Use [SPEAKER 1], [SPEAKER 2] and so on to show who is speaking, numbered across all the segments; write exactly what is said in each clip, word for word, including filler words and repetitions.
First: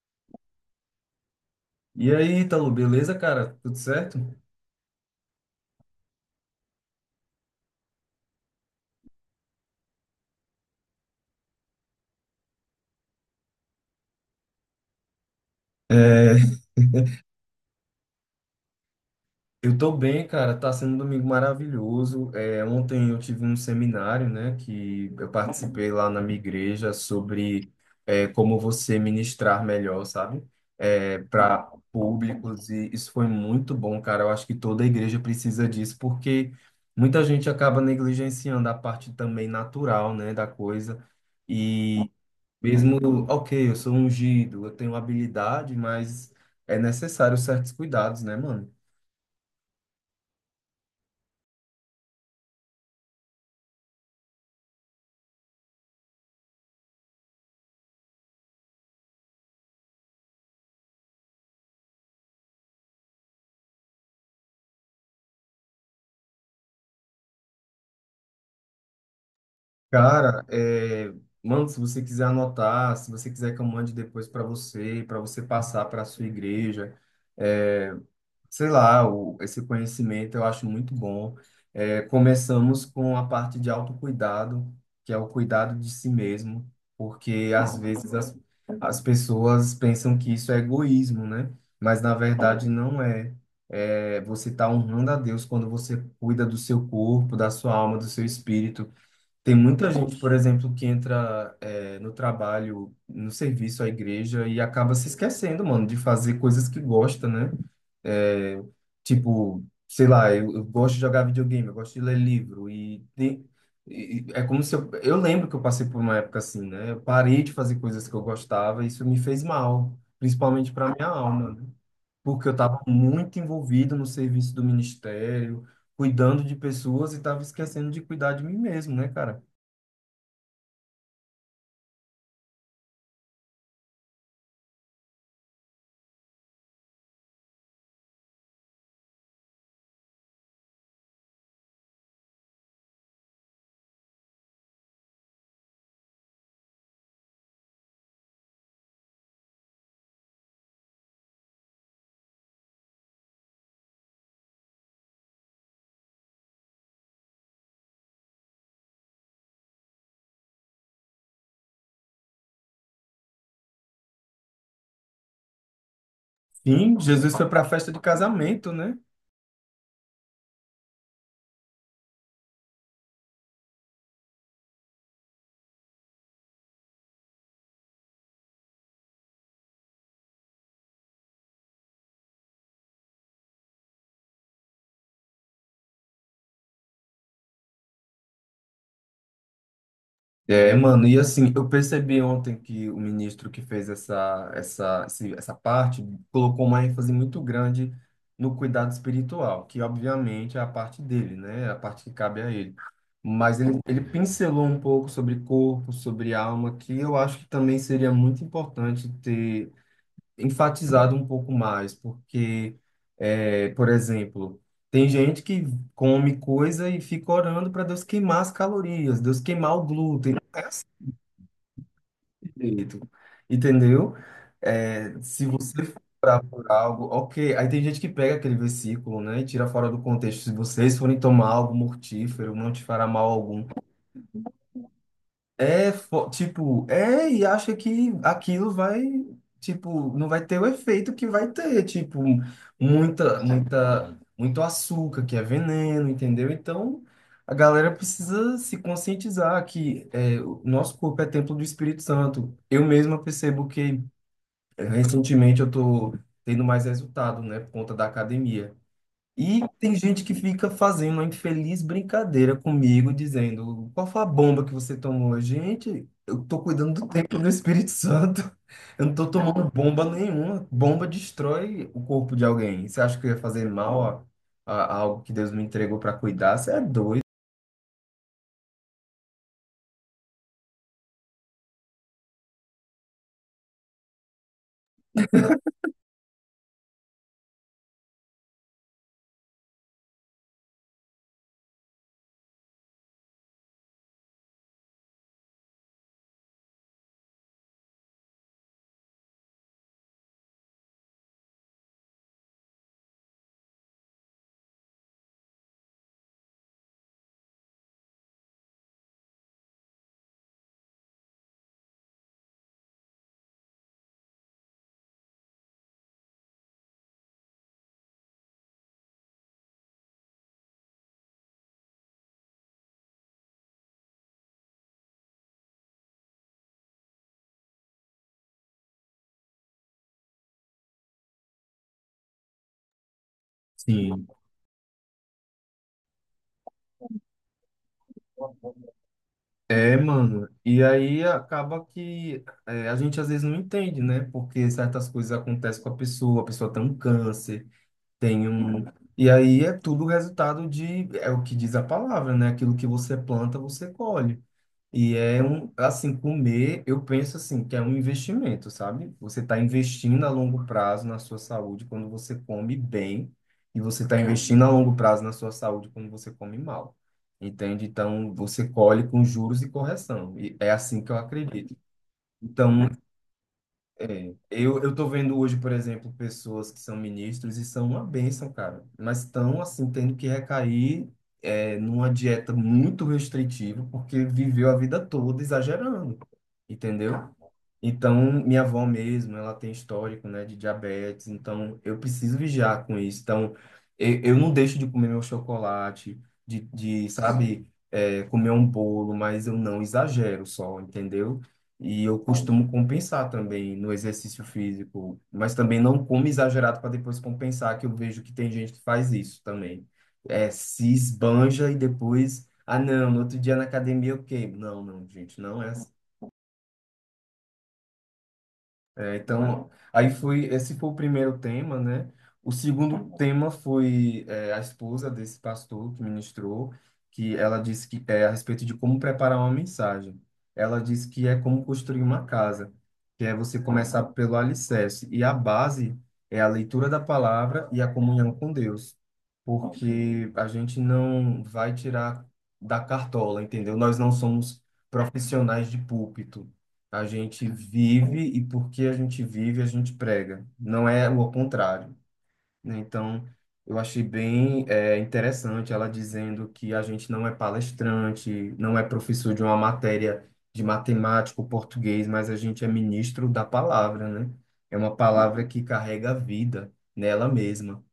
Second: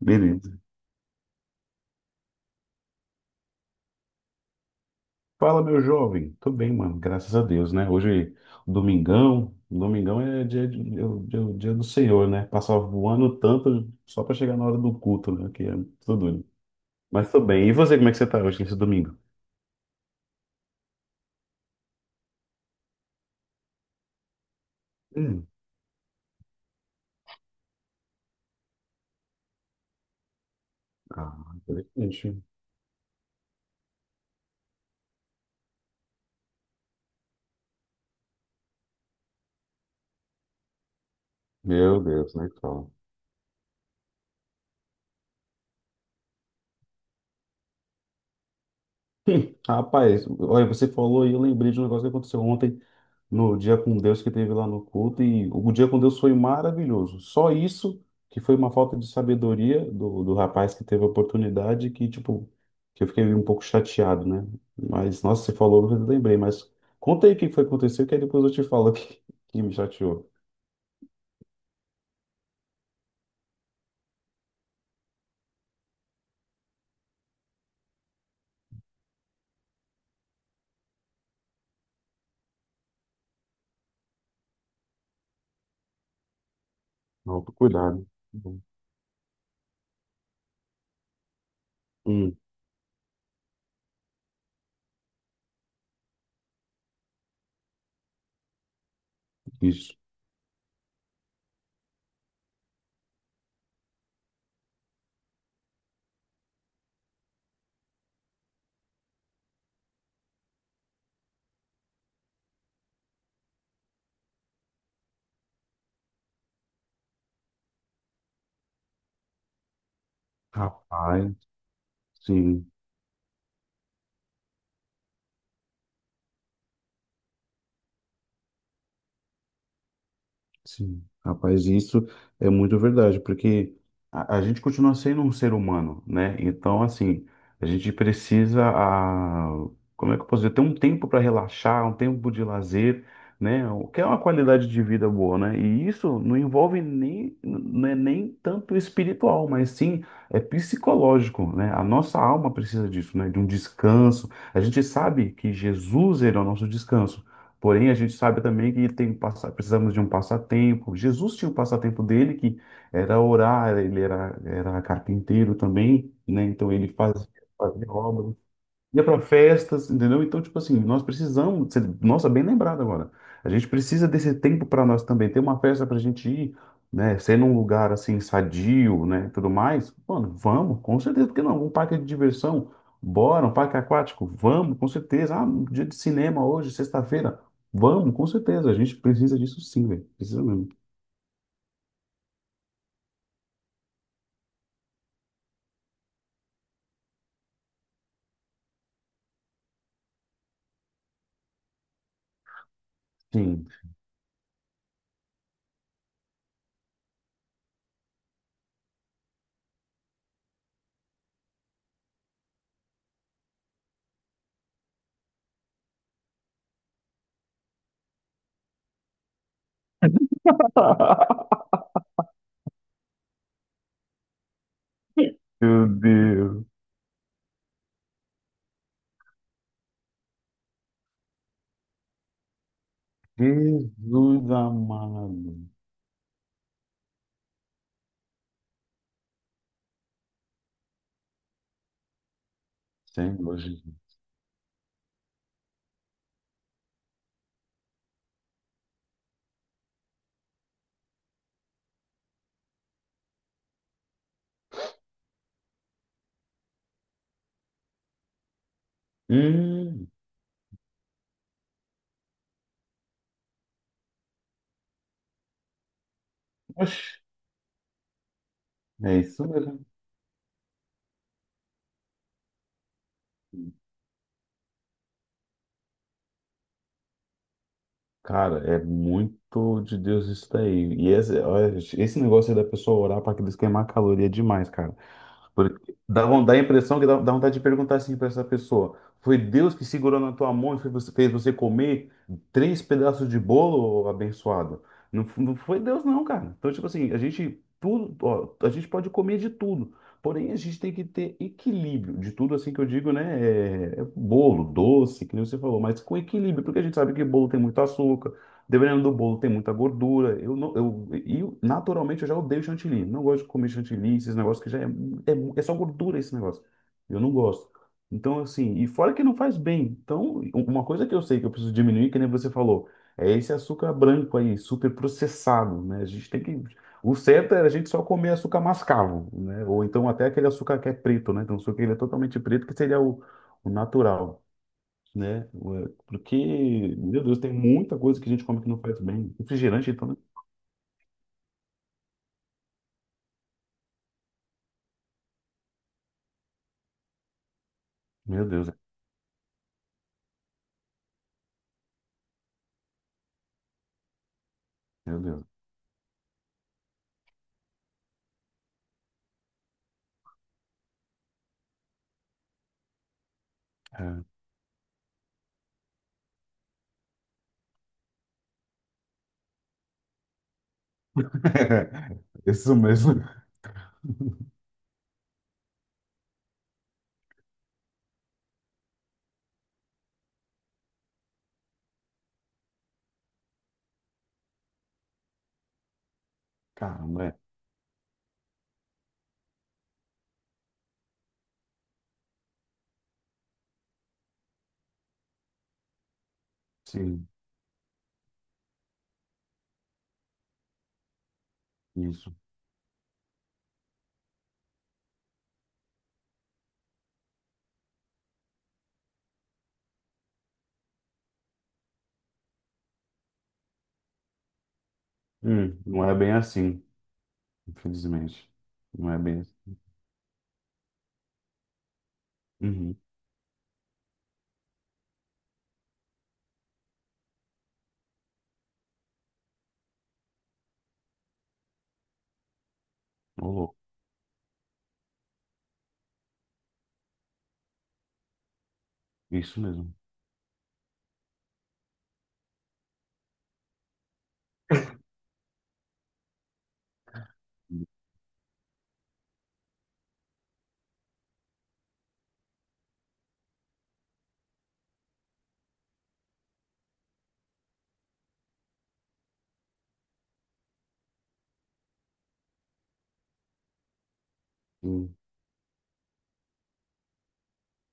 [SPEAKER 1] Beleza.
[SPEAKER 2] E aí, Ítalo, beleza, cara? Tudo certo?
[SPEAKER 1] Fala, meu jovem. Tô bem, mano. Graças a Deus, né? Hoje, domingão. Domingão é dia, de- é o dia, o dia do Senhor, né? Passar voando tanto só pra chegar na hora do culto, né? Que é tudo doido.
[SPEAKER 2] É,
[SPEAKER 1] Mas tô bem. E você, como é que você tá hoje nesse domingo?
[SPEAKER 2] eu tô bem, cara. Tá sendo um domingo maravilhoso. É, ontem eu tive um seminário, né, que eu
[SPEAKER 1] Hum.
[SPEAKER 2] participei lá na minha igreja sobre é, como você ministrar melhor, sabe? É,
[SPEAKER 1] Ah,
[SPEAKER 2] para
[SPEAKER 1] interessante.
[SPEAKER 2] públicos. E isso foi muito bom, cara. Eu acho que toda igreja precisa disso, porque muita gente acaba negligenciando a parte também natural, né, da coisa.
[SPEAKER 1] Meu Deus, né? Fala.
[SPEAKER 2] Mesmo, ok, eu sou ungido, eu tenho habilidade, mas é necessário certos cuidados, né, mano?
[SPEAKER 1] Hum, Rapaz, olha, você falou e eu lembrei de um negócio que aconteceu ontem no Dia com Deus que teve lá no culto e o Dia com Deus foi maravilhoso. Só isso que foi uma falta de sabedoria do, do rapaz que teve a oportunidade que, tipo, que eu fiquei um pouco chateado, né? Mas, nossa, você falou, eu lembrei, mas conta aí o que foi que aconteceu que aí depois eu te falo o que, que me chateou.
[SPEAKER 2] Cara, é, mano, se você quiser anotar, se você quiser que eu mande depois para você, para você passar para sua igreja, é, sei lá, o, esse conhecimento eu acho muito bom. É, começamos com a parte de autocuidado, que é o cuidado de si mesmo,
[SPEAKER 1] Não,
[SPEAKER 2] porque às
[SPEAKER 1] cuidado.
[SPEAKER 2] vezes as, as pessoas pensam que isso é egoísmo, né? Mas na
[SPEAKER 1] Hum,
[SPEAKER 2] verdade não é. É, você está honrando a Deus quando você cuida do seu corpo, da sua alma, do seu espírito. Tem muita
[SPEAKER 1] isso.
[SPEAKER 2] gente, por exemplo, que entra é, no trabalho, no serviço à igreja e acaba se esquecendo, mano, de fazer coisas que gosta, né? É, tipo, sei lá, eu, eu gosto de jogar videogame, eu gosto de ler livro e, tem- e- e é como se eu, eu lembro que eu passei por uma época assim, né? Eu parei de fazer coisas que eu gostava e isso me fez mal, principalmente para minha
[SPEAKER 1] Rapaz,
[SPEAKER 2] alma, né? Porque eu
[SPEAKER 1] sim.
[SPEAKER 2] estava muito envolvido no serviço do ministério, cuidando de pessoas e estava esquecendo de cuidar de mim mesmo, né, cara?
[SPEAKER 1] Sim, rapaz, isso é muito verdade, porque a, a gente continua sendo um ser humano, né? Então, assim, a gente precisa, a, como é que eu posso dizer, ter um tempo para relaxar, um tempo de lazer, né? O que é uma qualidade de vida boa, né? E isso não envolve nem, não é nem tanto espiritual, mas sim é psicológico, né? A nossa alma precisa disso, né? De um descanso. A gente sabe que Jesus era o nosso descanso. Porém, a gente sabe também que tem, um passa- precisamos de um passatempo. Jesus tinha um passatempo dele que era orar, ele era, era carpinteiro também, né? Então ele
[SPEAKER 2] Sim,
[SPEAKER 1] fazia,
[SPEAKER 2] Jesus foi para a
[SPEAKER 1] fazia
[SPEAKER 2] festa de
[SPEAKER 1] obras,
[SPEAKER 2] casamento, né?
[SPEAKER 1] ia para festas, entendeu? Então, tipo assim, nós precisamos, você- nossa, bem lembrado agora. A gente precisa desse tempo para nós também, ter uma festa para a gente ir, né? Ser num lugar assim sadio, né? Tudo mais. Mano, vamos, com certeza, porque não? Um parque de diversão, bora, um parque aquático, vamos, com certeza. Ah, um dia de cinema hoje, sexta-feira, vamos, com certeza. A gente precisa disso sim, velho. Precisa mesmo.
[SPEAKER 2] É, mano, e assim, eu percebi ontem que o ministro que fez essa, essa, esse- essa parte colocou uma ênfase muito grande no cuidado espiritual, que obviamente é a parte dele, né? É a parte que cabe a ele. Mas
[SPEAKER 1] Sim.
[SPEAKER 2] ele, ele pincelou um pouco sobre corpo, sobre alma, que eu acho que também seria muito importante ter enfatizado um pouco mais, porque, é, por exemplo, tem gente que come coisa e fica orando para Deus queimar as calorias, Deus queimar o glúten, direito, entendeu? É, se você
[SPEAKER 1] Meu Deus.
[SPEAKER 2] for algo, ok. Aí tem gente que pega aquele versículo, né, e tira fora do contexto. Se vocês forem tomar algo mortífero, não te fará mal algum.
[SPEAKER 1] Jesus amado.
[SPEAKER 2] É, fo- tipo, é, e acha que aquilo vai, tipo, não vai ter o efeito que vai ter, tipo, muita,
[SPEAKER 1] Senhor Jesus.
[SPEAKER 2] muita, muito açúcar, que é veneno, entendeu? Então, a galera precisa se conscientizar que é, o nosso corpo é templo do Espírito Santo. Eu mesma percebo que eh, recentemente eu tô tendo mais resultado, né, por conta da academia. E tem
[SPEAKER 1] Hum,
[SPEAKER 2] gente que fica fazendo uma infeliz brincadeira comigo, dizendo: qual foi a bomba que você tomou? Gente, eu tô cuidando do
[SPEAKER 1] oxe.
[SPEAKER 2] templo do Espírito Santo. Eu não
[SPEAKER 1] É
[SPEAKER 2] tô
[SPEAKER 1] isso
[SPEAKER 2] tomando
[SPEAKER 1] mesmo.
[SPEAKER 2] bomba nenhuma. Bomba destrói o corpo de alguém. Você acha que eu ia fazer mal a, a- a algo que Deus me entregou para cuidar? Você é doido.
[SPEAKER 1] Cara, é muito de Deus isso daí. E esse, olha, esse negócio aí da pessoa orar para aqueles queimar caloria é demais, cara. Porque dá, von- dá a impressão que dá, dá vontade de perguntar assim para essa pessoa: Foi Deus que segurou na tua mão e fez você, fez você comer três pedaços de bolo, ô abençoado? Não, f- não foi Deus, não, cara. Então, tipo assim, a gente tudo, ó, a gente pode comer de tudo. Porém, a gente tem que ter equilíbrio de tudo, assim que eu digo, né? É, é bolo, doce, que nem você falou, mas com equilíbrio, porque a gente sabe que bolo tem muito açúcar. Dependendo do bolo, tem muita gordura. Eu não, eu, e eu- naturalmente eu já odeio chantilly. Não gosto de comer chantilly, esses negócios que já é, é, é só gordura esse negócio. Eu não gosto. Então, assim, e fora que não faz bem. Então, um, uma coisa que eu sei que eu preciso diminuir, que nem você falou, é esse açúcar branco aí, super processado, né? A gente tem que. O certo é a gente só comer açúcar mascavo, né? Ou então até aquele açúcar que é preto, né? Então, o açúcar que ele é totalmente preto, que seria o, o
[SPEAKER 2] Sim.
[SPEAKER 1] natural, né? Ué, porque, meu Deus, tem muita coisa que a gente come que não faz bem. Refrigerante,
[SPEAKER 2] É,
[SPEAKER 1] então, né?
[SPEAKER 2] mano. E aí acaba que é, a gente às vezes não entende, né? Porque certas coisas acontecem com a pessoa, a pessoa tem um câncer. Tem
[SPEAKER 1] Meu Deus,
[SPEAKER 2] um. E aí é tudo resultado de, é o que diz a palavra, né? Aquilo que você planta, você colhe. E
[SPEAKER 1] meu
[SPEAKER 2] é
[SPEAKER 1] Deus.
[SPEAKER 2] um, assim, comer, eu penso assim, que é um investimento, sabe? Você está investindo a longo prazo na sua saúde quando você come bem, e você está
[SPEAKER 1] É.
[SPEAKER 2] investindo a longo prazo na sua saúde quando você come mal. Entende? Então, você colhe com juros e correção. E é assim que eu acredito.
[SPEAKER 1] Isso
[SPEAKER 2] Então,
[SPEAKER 1] mesmo.
[SPEAKER 2] é, eu, eu tô vendo hoje, por exemplo, pessoas que são ministros e são uma bênção, cara, mas estão, assim, tendo que recair é, numa dieta muito restritiva, porque viveu a vida toda exagerando,
[SPEAKER 1] Caramba,
[SPEAKER 2] entendeu?
[SPEAKER 1] é.
[SPEAKER 2] Então, minha avó mesmo, ela tem histórico, né, de diabetes, então eu preciso vigiar com isso. Então, eu, eu não deixo de comer meu chocolate, de, de
[SPEAKER 1] Sim,
[SPEAKER 2] sabe, é, comer um bolo, mas eu não exagero só, entendeu? E eu
[SPEAKER 1] isso.
[SPEAKER 2] costumo compensar também no exercício físico, mas também não como exagerado para depois compensar, que eu vejo que tem gente que faz isso também. É, se esbanja e depois, ah, não, no outro dia na academia eu queimo. Não, não, gente, não é
[SPEAKER 1] Hum,
[SPEAKER 2] assim.
[SPEAKER 1] não é bem assim, infelizmente. Não
[SPEAKER 2] É,
[SPEAKER 1] é bem
[SPEAKER 2] então,
[SPEAKER 1] assim.
[SPEAKER 2] aí foi, esse foi o primeiro tema, né? O
[SPEAKER 1] Uhum.
[SPEAKER 2] segundo tema foi é, a esposa desse pastor que ministrou, que ela disse que é a respeito de como preparar uma mensagem. Ela disse que é como construir uma casa, que é
[SPEAKER 1] Ô,
[SPEAKER 2] você
[SPEAKER 1] louco.
[SPEAKER 2] começar pelo alicerce. E a base é a leitura da palavra e a comunhão com Deus,
[SPEAKER 1] Isso mesmo.
[SPEAKER 2] porque a gente não vai tirar da cartola, entendeu? Nós não somos profissionais de púlpito. A gente vive e porque a gente vive, a gente prega. Não é o contrário, né? Então, eu achei bem é, interessante ela dizendo que a gente não é palestrante, não é professor de uma matéria de matemática ou português, mas a gente é ministro da palavra, né? É uma
[SPEAKER 1] Hum,
[SPEAKER 2] palavra que carrega a vida nela mesma.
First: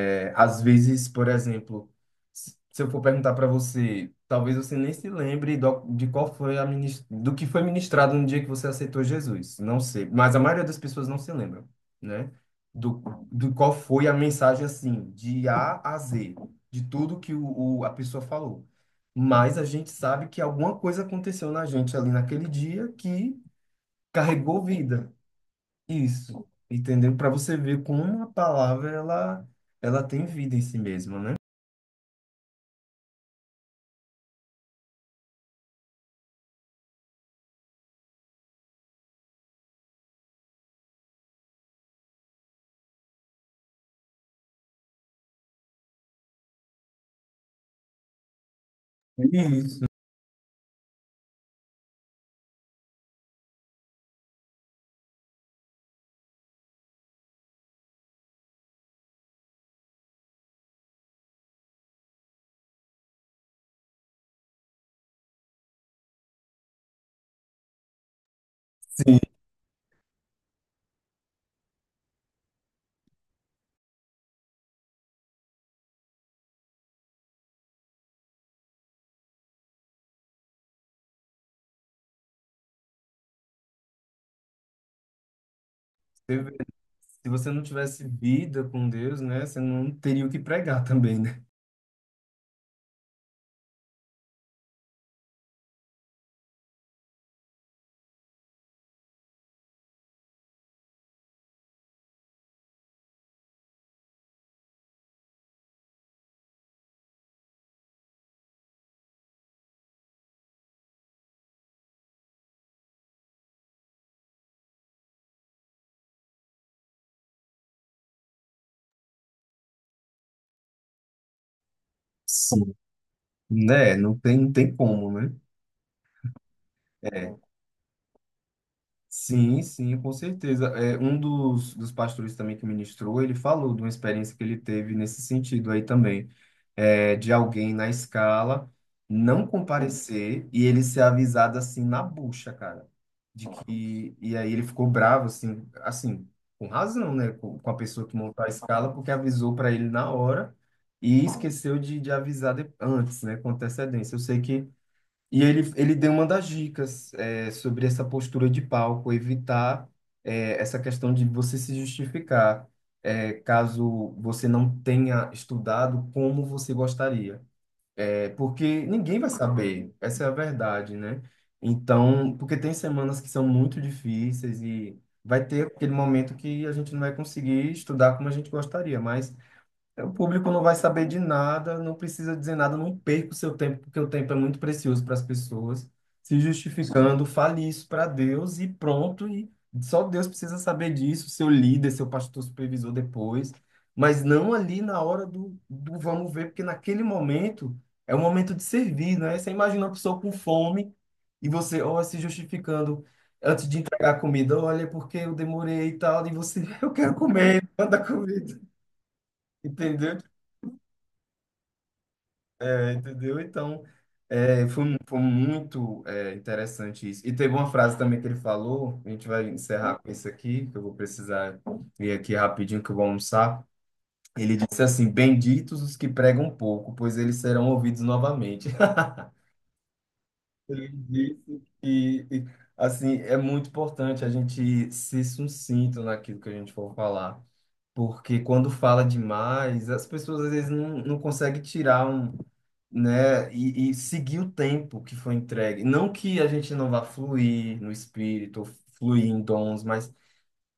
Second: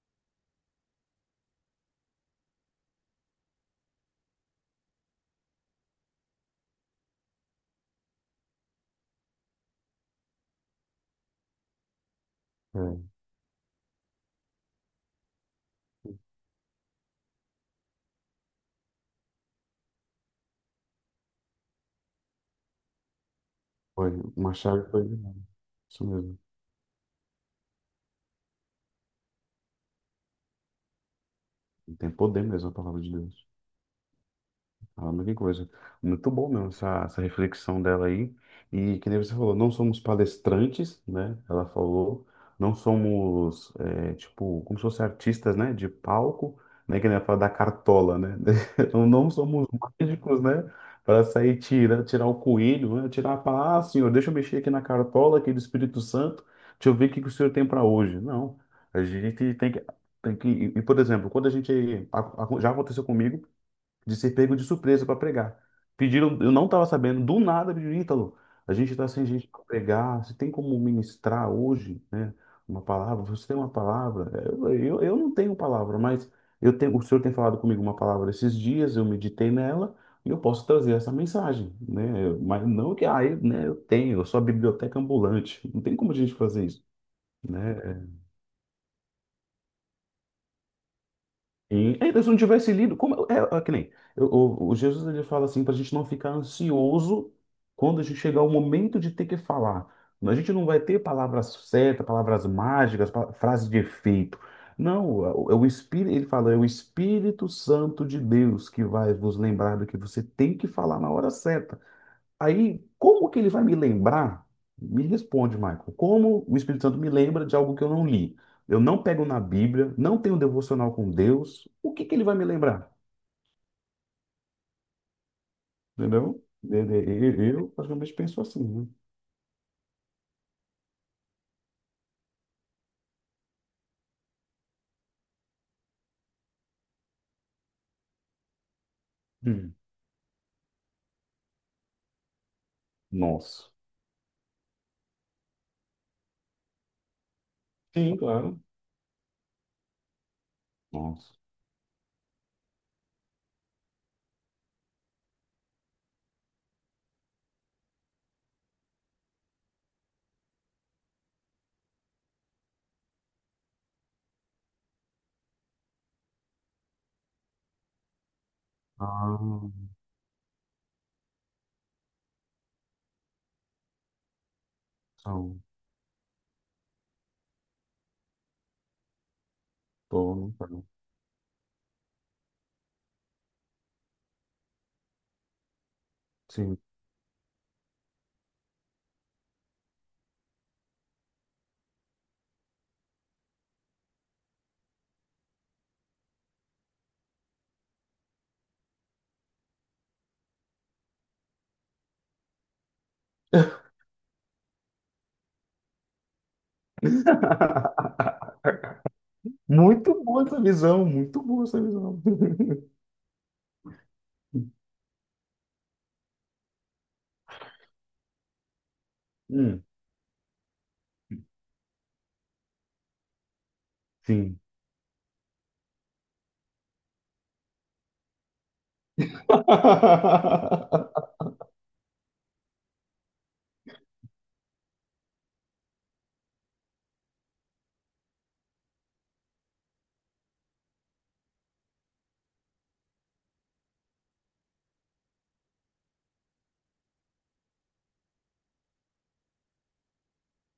[SPEAKER 2] É, às vezes, por exemplo, se se eu for perguntar para você, talvez você nem se lembre do- de qual foi a minis- do que foi ministrado no dia que você aceitou Jesus. Não sei, mas a maioria das pessoas não se lembram, né? Do,
[SPEAKER 1] é.
[SPEAKER 2] do qual foi a mensagem assim, de A a Z, de tudo que o, o- a pessoa falou. Mas a gente sabe que alguma coisa aconteceu na gente ali naquele dia que
[SPEAKER 1] Foi. Uma
[SPEAKER 2] carregou
[SPEAKER 1] chave foi.
[SPEAKER 2] vida.
[SPEAKER 1] Isso mesmo.
[SPEAKER 2] Isso, entendeu? Para você ver como uma palavra ela, ela tem vida em si mesma, né?
[SPEAKER 1] Tem poder mesmo a palavra de Deus. Caramba, que coisa. Muito bom mesmo essa, essa reflexão dela aí. E que nem você falou, não somos palestrantes, né? Ela falou, não somos, é, tipo, como se fossem artistas, né? De palco, né? Que nem ela fala da cartola, né? Não, não somos
[SPEAKER 2] Isso.
[SPEAKER 1] mágicos, né? Para sair tirar, tirar o coelho, né? Tirar para, ah, senhor, deixa eu mexer aqui na cartola, aqui do Espírito Santo, deixa eu ver o que que o senhor tem para hoje. Não, a gente tem que, tem que. E, por exemplo, quando a gente. a- a- Já aconteceu comigo de ser pego de surpresa para pregar. Pediram, eu não estava sabendo, do nada pediram, Ítalo, a gente está
[SPEAKER 2] Sim.
[SPEAKER 1] sem gente para pregar, você tem como ministrar hoje, né? Uma palavra, você tem uma palavra? Eu, eu, eu não tenho palavra, mas eu tenho, o Senhor tem falado comigo uma palavra esses dias, eu meditei nela e eu posso trazer essa mensagem, né? Mas não que, ah, eu, né, eu tenho, eu sou a biblioteca ambulante, não tem como a gente
[SPEAKER 2] Você vê,
[SPEAKER 1] fazer isso,
[SPEAKER 2] Se você não
[SPEAKER 1] né?
[SPEAKER 2] tivesse
[SPEAKER 1] é,
[SPEAKER 2] vida com Deus, né, você não teria o que pregar também, né?
[SPEAKER 1] Sim. Ainda se não tivesse lido, como é, é que nem eu- o, o Jesus ele fala assim para a gente não ficar ansioso quando a gente chegar o momento de ter que falar. A gente não vai ter palavras certas, palavras mágicas, pa- frases de efeito. Não, é o Espírito, ele fala, é o Espírito Santo de Deus que vai vos lembrar do que você tem que falar na hora certa. Aí, como que ele vai me lembrar? Me responde, Michael. Como o Espírito Santo me lembra de algo que eu não li? Eu não pego na Bíblia, não tenho um devocional com Deus. O que que ele vai me
[SPEAKER 2] Sim.
[SPEAKER 1] lembrar?
[SPEAKER 2] Né? Não tem, não tem como, né?
[SPEAKER 1] Entendeu? Eu,
[SPEAKER 2] É.
[SPEAKER 1] eu, eu praticamente penso assim, né?
[SPEAKER 2] Sim, sim, com certeza. É, um dos, dos pastores também que ministrou, ele falou de uma experiência que ele teve nesse sentido aí também, é, de alguém na escala não
[SPEAKER 1] Hum.
[SPEAKER 2] comparecer e ele ser avisado assim na bucha, cara, de
[SPEAKER 1] Nossa.
[SPEAKER 2] que e aí ele ficou bravo assim, assim, com razão, né, com, com a pessoa que
[SPEAKER 1] Sim,
[SPEAKER 2] montou a
[SPEAKER 1] claro.
[SPEAKER 2] escala porque avisou para ele na hora e
[SPEAKER 1] Nossa.
[SPEAKER 2] esqueceu de, de avisar de- antes, né, com antecedência. Eu sei que E ele, ele deu uma das dicas é, sobre essa postura de palco, evitar é, essa questão de você se justificar, é, caso você não tenha estudado como você gostaria. É, porque ninguém vai
[SPEAKER 1] Ah,
[SPEAKER 2] saber, essa é a verdade, né? Então, porque tem semanas que são muito difíceis e vai
[SPEAKER 1] são,
[SPEAKER 2] ter aquele momento que a gente não vai conseguir estudar como a gente gostaria, mas o
[SPEAKER 1] tô,
[SPEAKER 2] público
[SPEAKER 1] não,
[SPEAKER 2] não vai saber de nada, não precisa dizer nada, não perca o seu tempo, porque o tempo é muito precioso para as pessoas. Se
[SPEAKER 1] sim.
[SPEAKER 2] justificando, fale isso para Deus e pronto, e só Deus precisa saber disso, seu líder, seu pastor supervisor depois, mas não ali na hora do, do vamos ver, porque naquele momento é o momento de servir, né? Você imagina uma pessoa com fome e você, ó, se justificando antes de entregar a comida, olha, é porque eu demorei e tal, e você, eu quero comer, manda a comida. Entendeu?
[SPEAKER 1] Muito boa essa visão, muito boa essa visão.
[SPEAKER 2] Entendeu? Então, é, foi, mu- foi muito é, interessante isso. E teve uma frase também que ele falou, a gente vai
[SPEAKER 1] Hum.
[SPEAKER 2] encerrar com isso aqui, que eu vou precisar ir aqui rapidinho que eu vou almoçar. Ele
[SPEAKER 1] Sim.
[SPEAKER 2] disse assim: Benditos os que pregam pouco, pois eles serão ouvidos novamente. Ele disse que, e, assim, é muito importante a gente ser sucinto naquilo que a gente for falar porque quando fala demais, as pessoas às vezes não, não conseguem tirar um, né, e, e seguir o tempo que foi entregue. Não que a gente não vá fluir no espírito, ou fluir em dons, mas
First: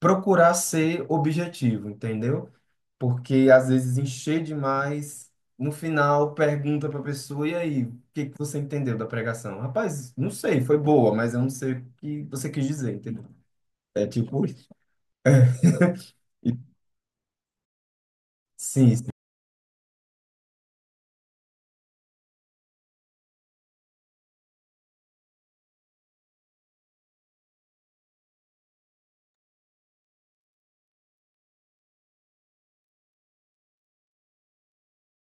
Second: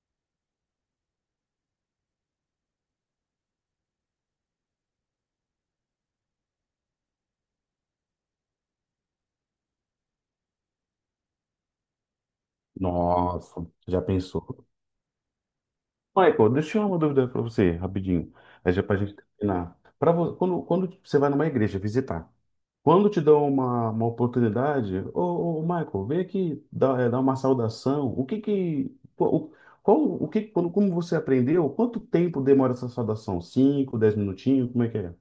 [SPEAKER 2] procurar ser objetivo, entendeu? Porque às vezes encher demais, no final pergunta para a pessoa, e aí, o que que você entendeu da pregação? Rapaz, não sei, foi boa, mas eu não sei o que você quis dizer, entendeu?
[SPEAKER 1] Nossa, já
[SPEAKER 2] É tipo,
[SPEAKER 1] pensou?
[SPEAKER 2] isso.
[SPEAKER 1] Michael,
[SPEAKER 2] E-
[SPEAKER 1] deixa eu tirar uma dúvida para você, rapidinho. Aí já para
[SPEAKER 2] sim,
[SPEAKER 1] a gente terminar. Pra vo- quando, quando você vai numa igreja visitar, quando te dão uma, uma oportunidade, ô, ô, Michael, vem aqui dar, eh, dar uma saudação. O que que. Qual, o qual- o que, quando, como você aprendeu? Quanto tempo demora essa saudação? Cinco, dez minutinhos? Como é que é?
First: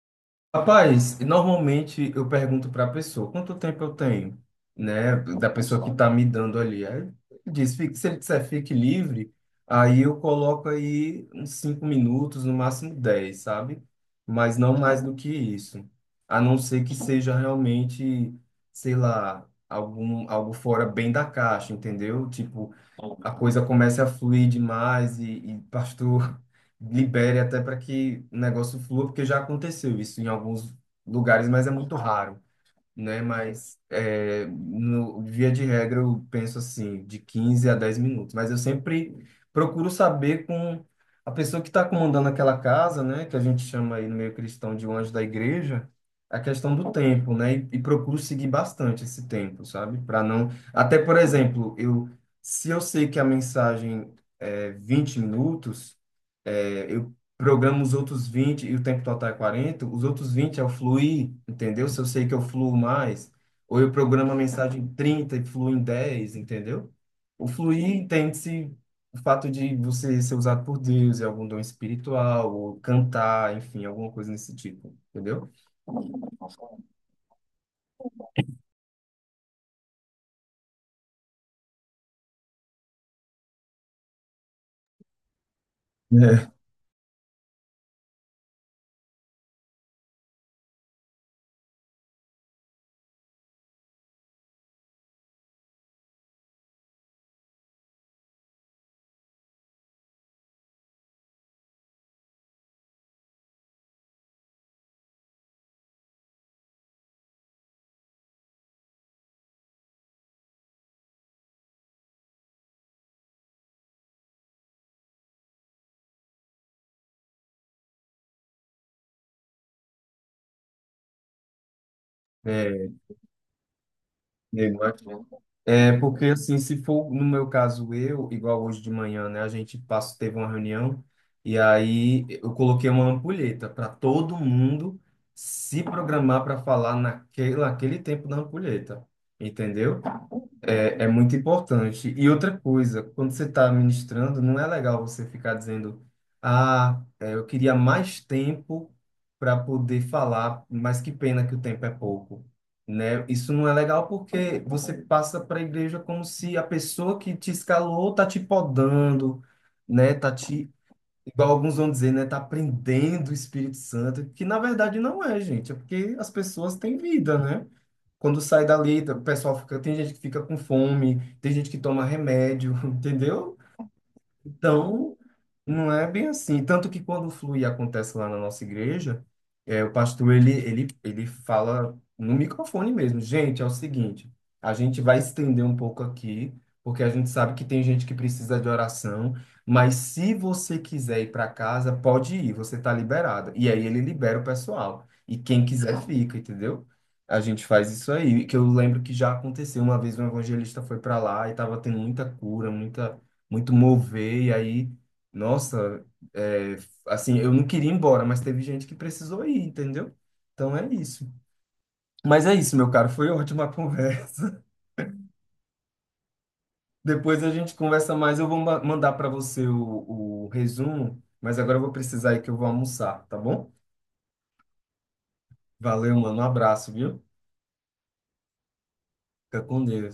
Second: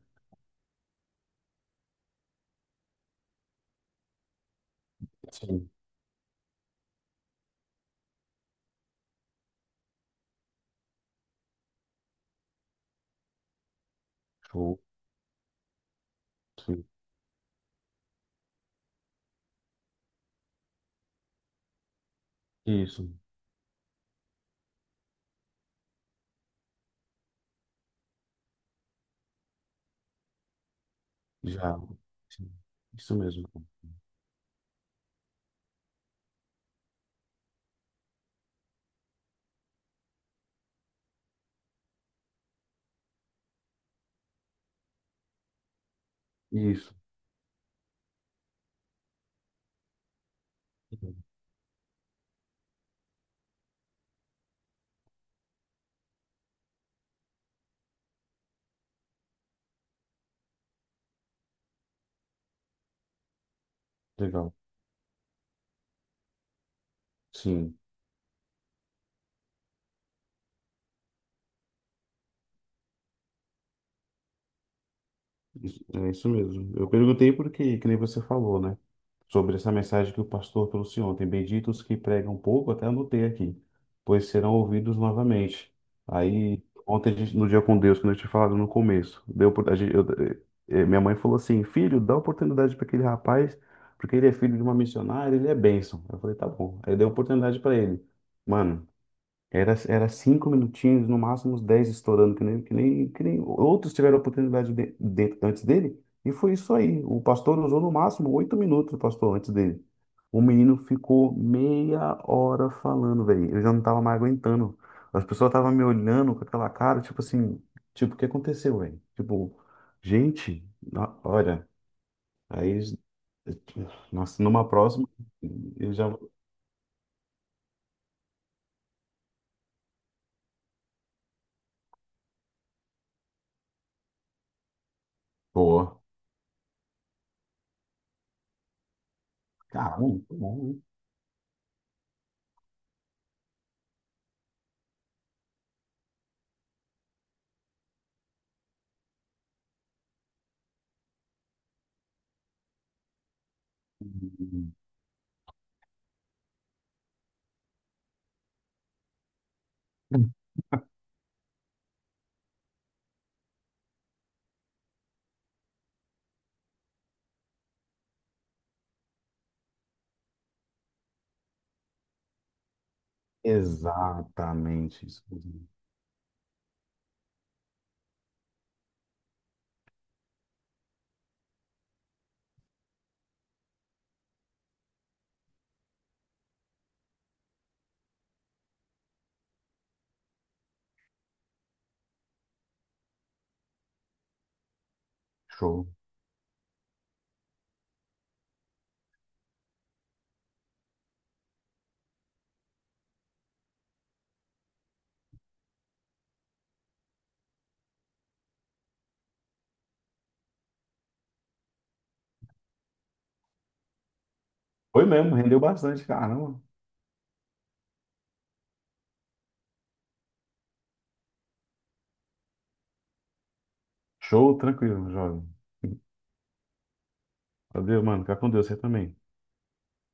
[SPEAKER 2] rapaz, normalmente eu pergunto para a pessoa quanto tempo eu tenho, né? Da
[SPEAKER 1] Sim.
[SPEAKER 2] pessoa que está me dando ali. Aí diz, "Fique- se ele disser fique livre, aí eu coloco aí uns cinco minutos, no máximo dez, sabe? Mas não
[SPEAKER 1] Show.
[SPEAKER 2] mais do que isso. A não ser
[SPEAKER 1] Sim.
[SPEAKER 2] que seja realmente, sei lá, algum, algo fora bem da caixa, entendeu? Tipo,
[SPEAKER 1] Isso.
[SPEAKER 2] a coisa comece a fluir demais e, e pastor libere até para que o negócio flua, porque já aconteceu isso em alguns lugares, mas é
[SPEAKER 1] Já.
[SPEAKER 2] muito raro
[SPEAKER 1] Sim. Isso
[SPEAKER 2] né?
[SPEAKER 1] mesmo.
[SPEAKER 2] Mas é, no, via de regra eu penso assim, de quinze a dez minutos. Mas eu sempre procuro saber com a pessoa que está comandando aquela casa, né? Que a gente chama aí no meio cristão de um anjo da igreja, a questão do
[SPEAKER 1] Isso.
[SPEAKER 2] tempo, né? E, e procuro seguir bastante esse tempo, sabe? Para não. Até, por exemplo, eu se eu sei que a mensagem é vinte minutos programa os outros vinte e o tempo total é quarenta os outros vinte é o fluir, entendeu? Se eu sei que eu fluo mais, ou eu programo a
[SPEAKER 1] Legal.
[SPEAKER 2] mensagem em trinta e fluo em dez entendeu? O
[SPEAKER 1] Sim.
[SPEAKER 2] fluir entende-se o fato de você ser usado por Deus, é algum dom espiritual, ou cantar, enfim, alguma coisa nesse tipo, entendeu?
[SPEAKER 1] Isso- É isso mesmo. Eu perguntei porque, que nem você falou, né? Sobre essa mensagem que o pastor trouxe ontem. Benditos que pregam pouco, até anotei aqui, pois serão ouvidos novamente.
[SPEAKER 2] É,
[SPEAKER 1] Aí, ontem, a gente, no dia com Deus, que eu tinha falado no começo, deu, por- a gente, eu- eh, eh, minha mãe falou assim: Filho, dá oportunidade para aquele rapaz, porque ele é filho de uma missionária, ele é bênção. Eu falei: Tá bom. Aí deu oportunidade para ele. Mano, era, era cinco minutinhos, no máximo uns dez estourando, que nem, que nem, que nem outros tiveram a oportunidade de, de- antes dele. E foi isso aí. O pastor usou no máximo oito minutos, o pastor, antes dele. O menino ficou meia hora falando, velho. Eu já não tava mais aguentando. As pessoas estavam me olhando com aquela cara, tipo assim, tipo, o que aconteceu, velho? Tipo, gente, na- olha, aí,
[SPEAKER 2] é,
[SPEAKER 1] nossa,
[SPEAKER 2] é,
[SPEAKER 1] numa
[SPEAKER 2] Igual aqui.
[SPEAKER 1] próxima, eu
[SPEAKER 2] É
[SPEAKER 1] já
[SPEAKER 2] porque
[SPEAKER 1] vou.
[SPEAKER 2] assim, se for no meu caso eu, igual hoje de manhã, né, a gente passou, teve uma reunião e aí eu coloquei uma ampulheta para todo mundo se
[SPEAKER 1] Pô,
[SPEAKER 2] programar para falar naquele, naquele tempo da ampulheta,
[SPEAKER 1] caramba,
[SPEAKER 2] entendeu?
[SPEAKER 1] muito bom,
[SPEAKER 2] É, é muito importante. E outra coisa, quando você está ministrando, não é legal você ficar dizendo, ah, é, eu queria mais tempo para poder falar, mas que pena que o tempo é pouco, né? Isso não é legal porque
[SPEAKER 1] hein?
[SPEAKER 2] você passa para a igreja como se a pessoa que te escalou tá te podando, né? Tá te, igual alguns vão dizer, né? Tá prendendo o Espírito Santo, que na verdade não é, gente, é porque as pessoas têm vida, né? Quando sai dali, o pessoal fica, tem gente que fica com fome, tem gente que toma remédio, entendeu?
[SPEAKER 1] Exatamente
[SPEAKER 2] Então,
[SPEAKER 1] isso.
[SPEAKER 2] não é bem assim. Tanto que quando o flui acontece lá na nossa igreja, é, o pastor ele, ele, ele fala no microfone mesmo. Gente, é o seguinte, a gente vai estender um pouco aqui, porque a gente sabe que tem gente que precisa de oração, mas se você quiser ir para casa, pode ir, você está liberada. E aí ele libera o pessoal. E quem
[SPEAKER 1] Show.
[SPEAKER 2] quiser fica, entendeu? A gente faz isso aí, que eu lembro que já aconteceu uma vez um evangelista foi para lá e estava tendo muita cura, muita muito mover, e aí, nossa, é, assim, eu não queria ir embora, mas teve gente que precisou ir, entendeu? Então é isso. Mas é isso, meu caro, foi ótima a conversa.
[SPEAKER 1] Foi mesmo, rendeu bastante, caramba.
[SPEAKER 2] Depois a gente conversa mais, eu vou ma- mandar para você o, o resumo, mas agora eu vou precisar ir que eu vou almoçar, tá bom?
[SPEAKER 1] Show, tranquilo, jovem.
[SPEAKER 2] Valeu, mano, um abraço, viu?
[SPEAKER 1] Valeu, mano. Fica com Deus, você também.
[SPEAKER 2] Fica com Deus.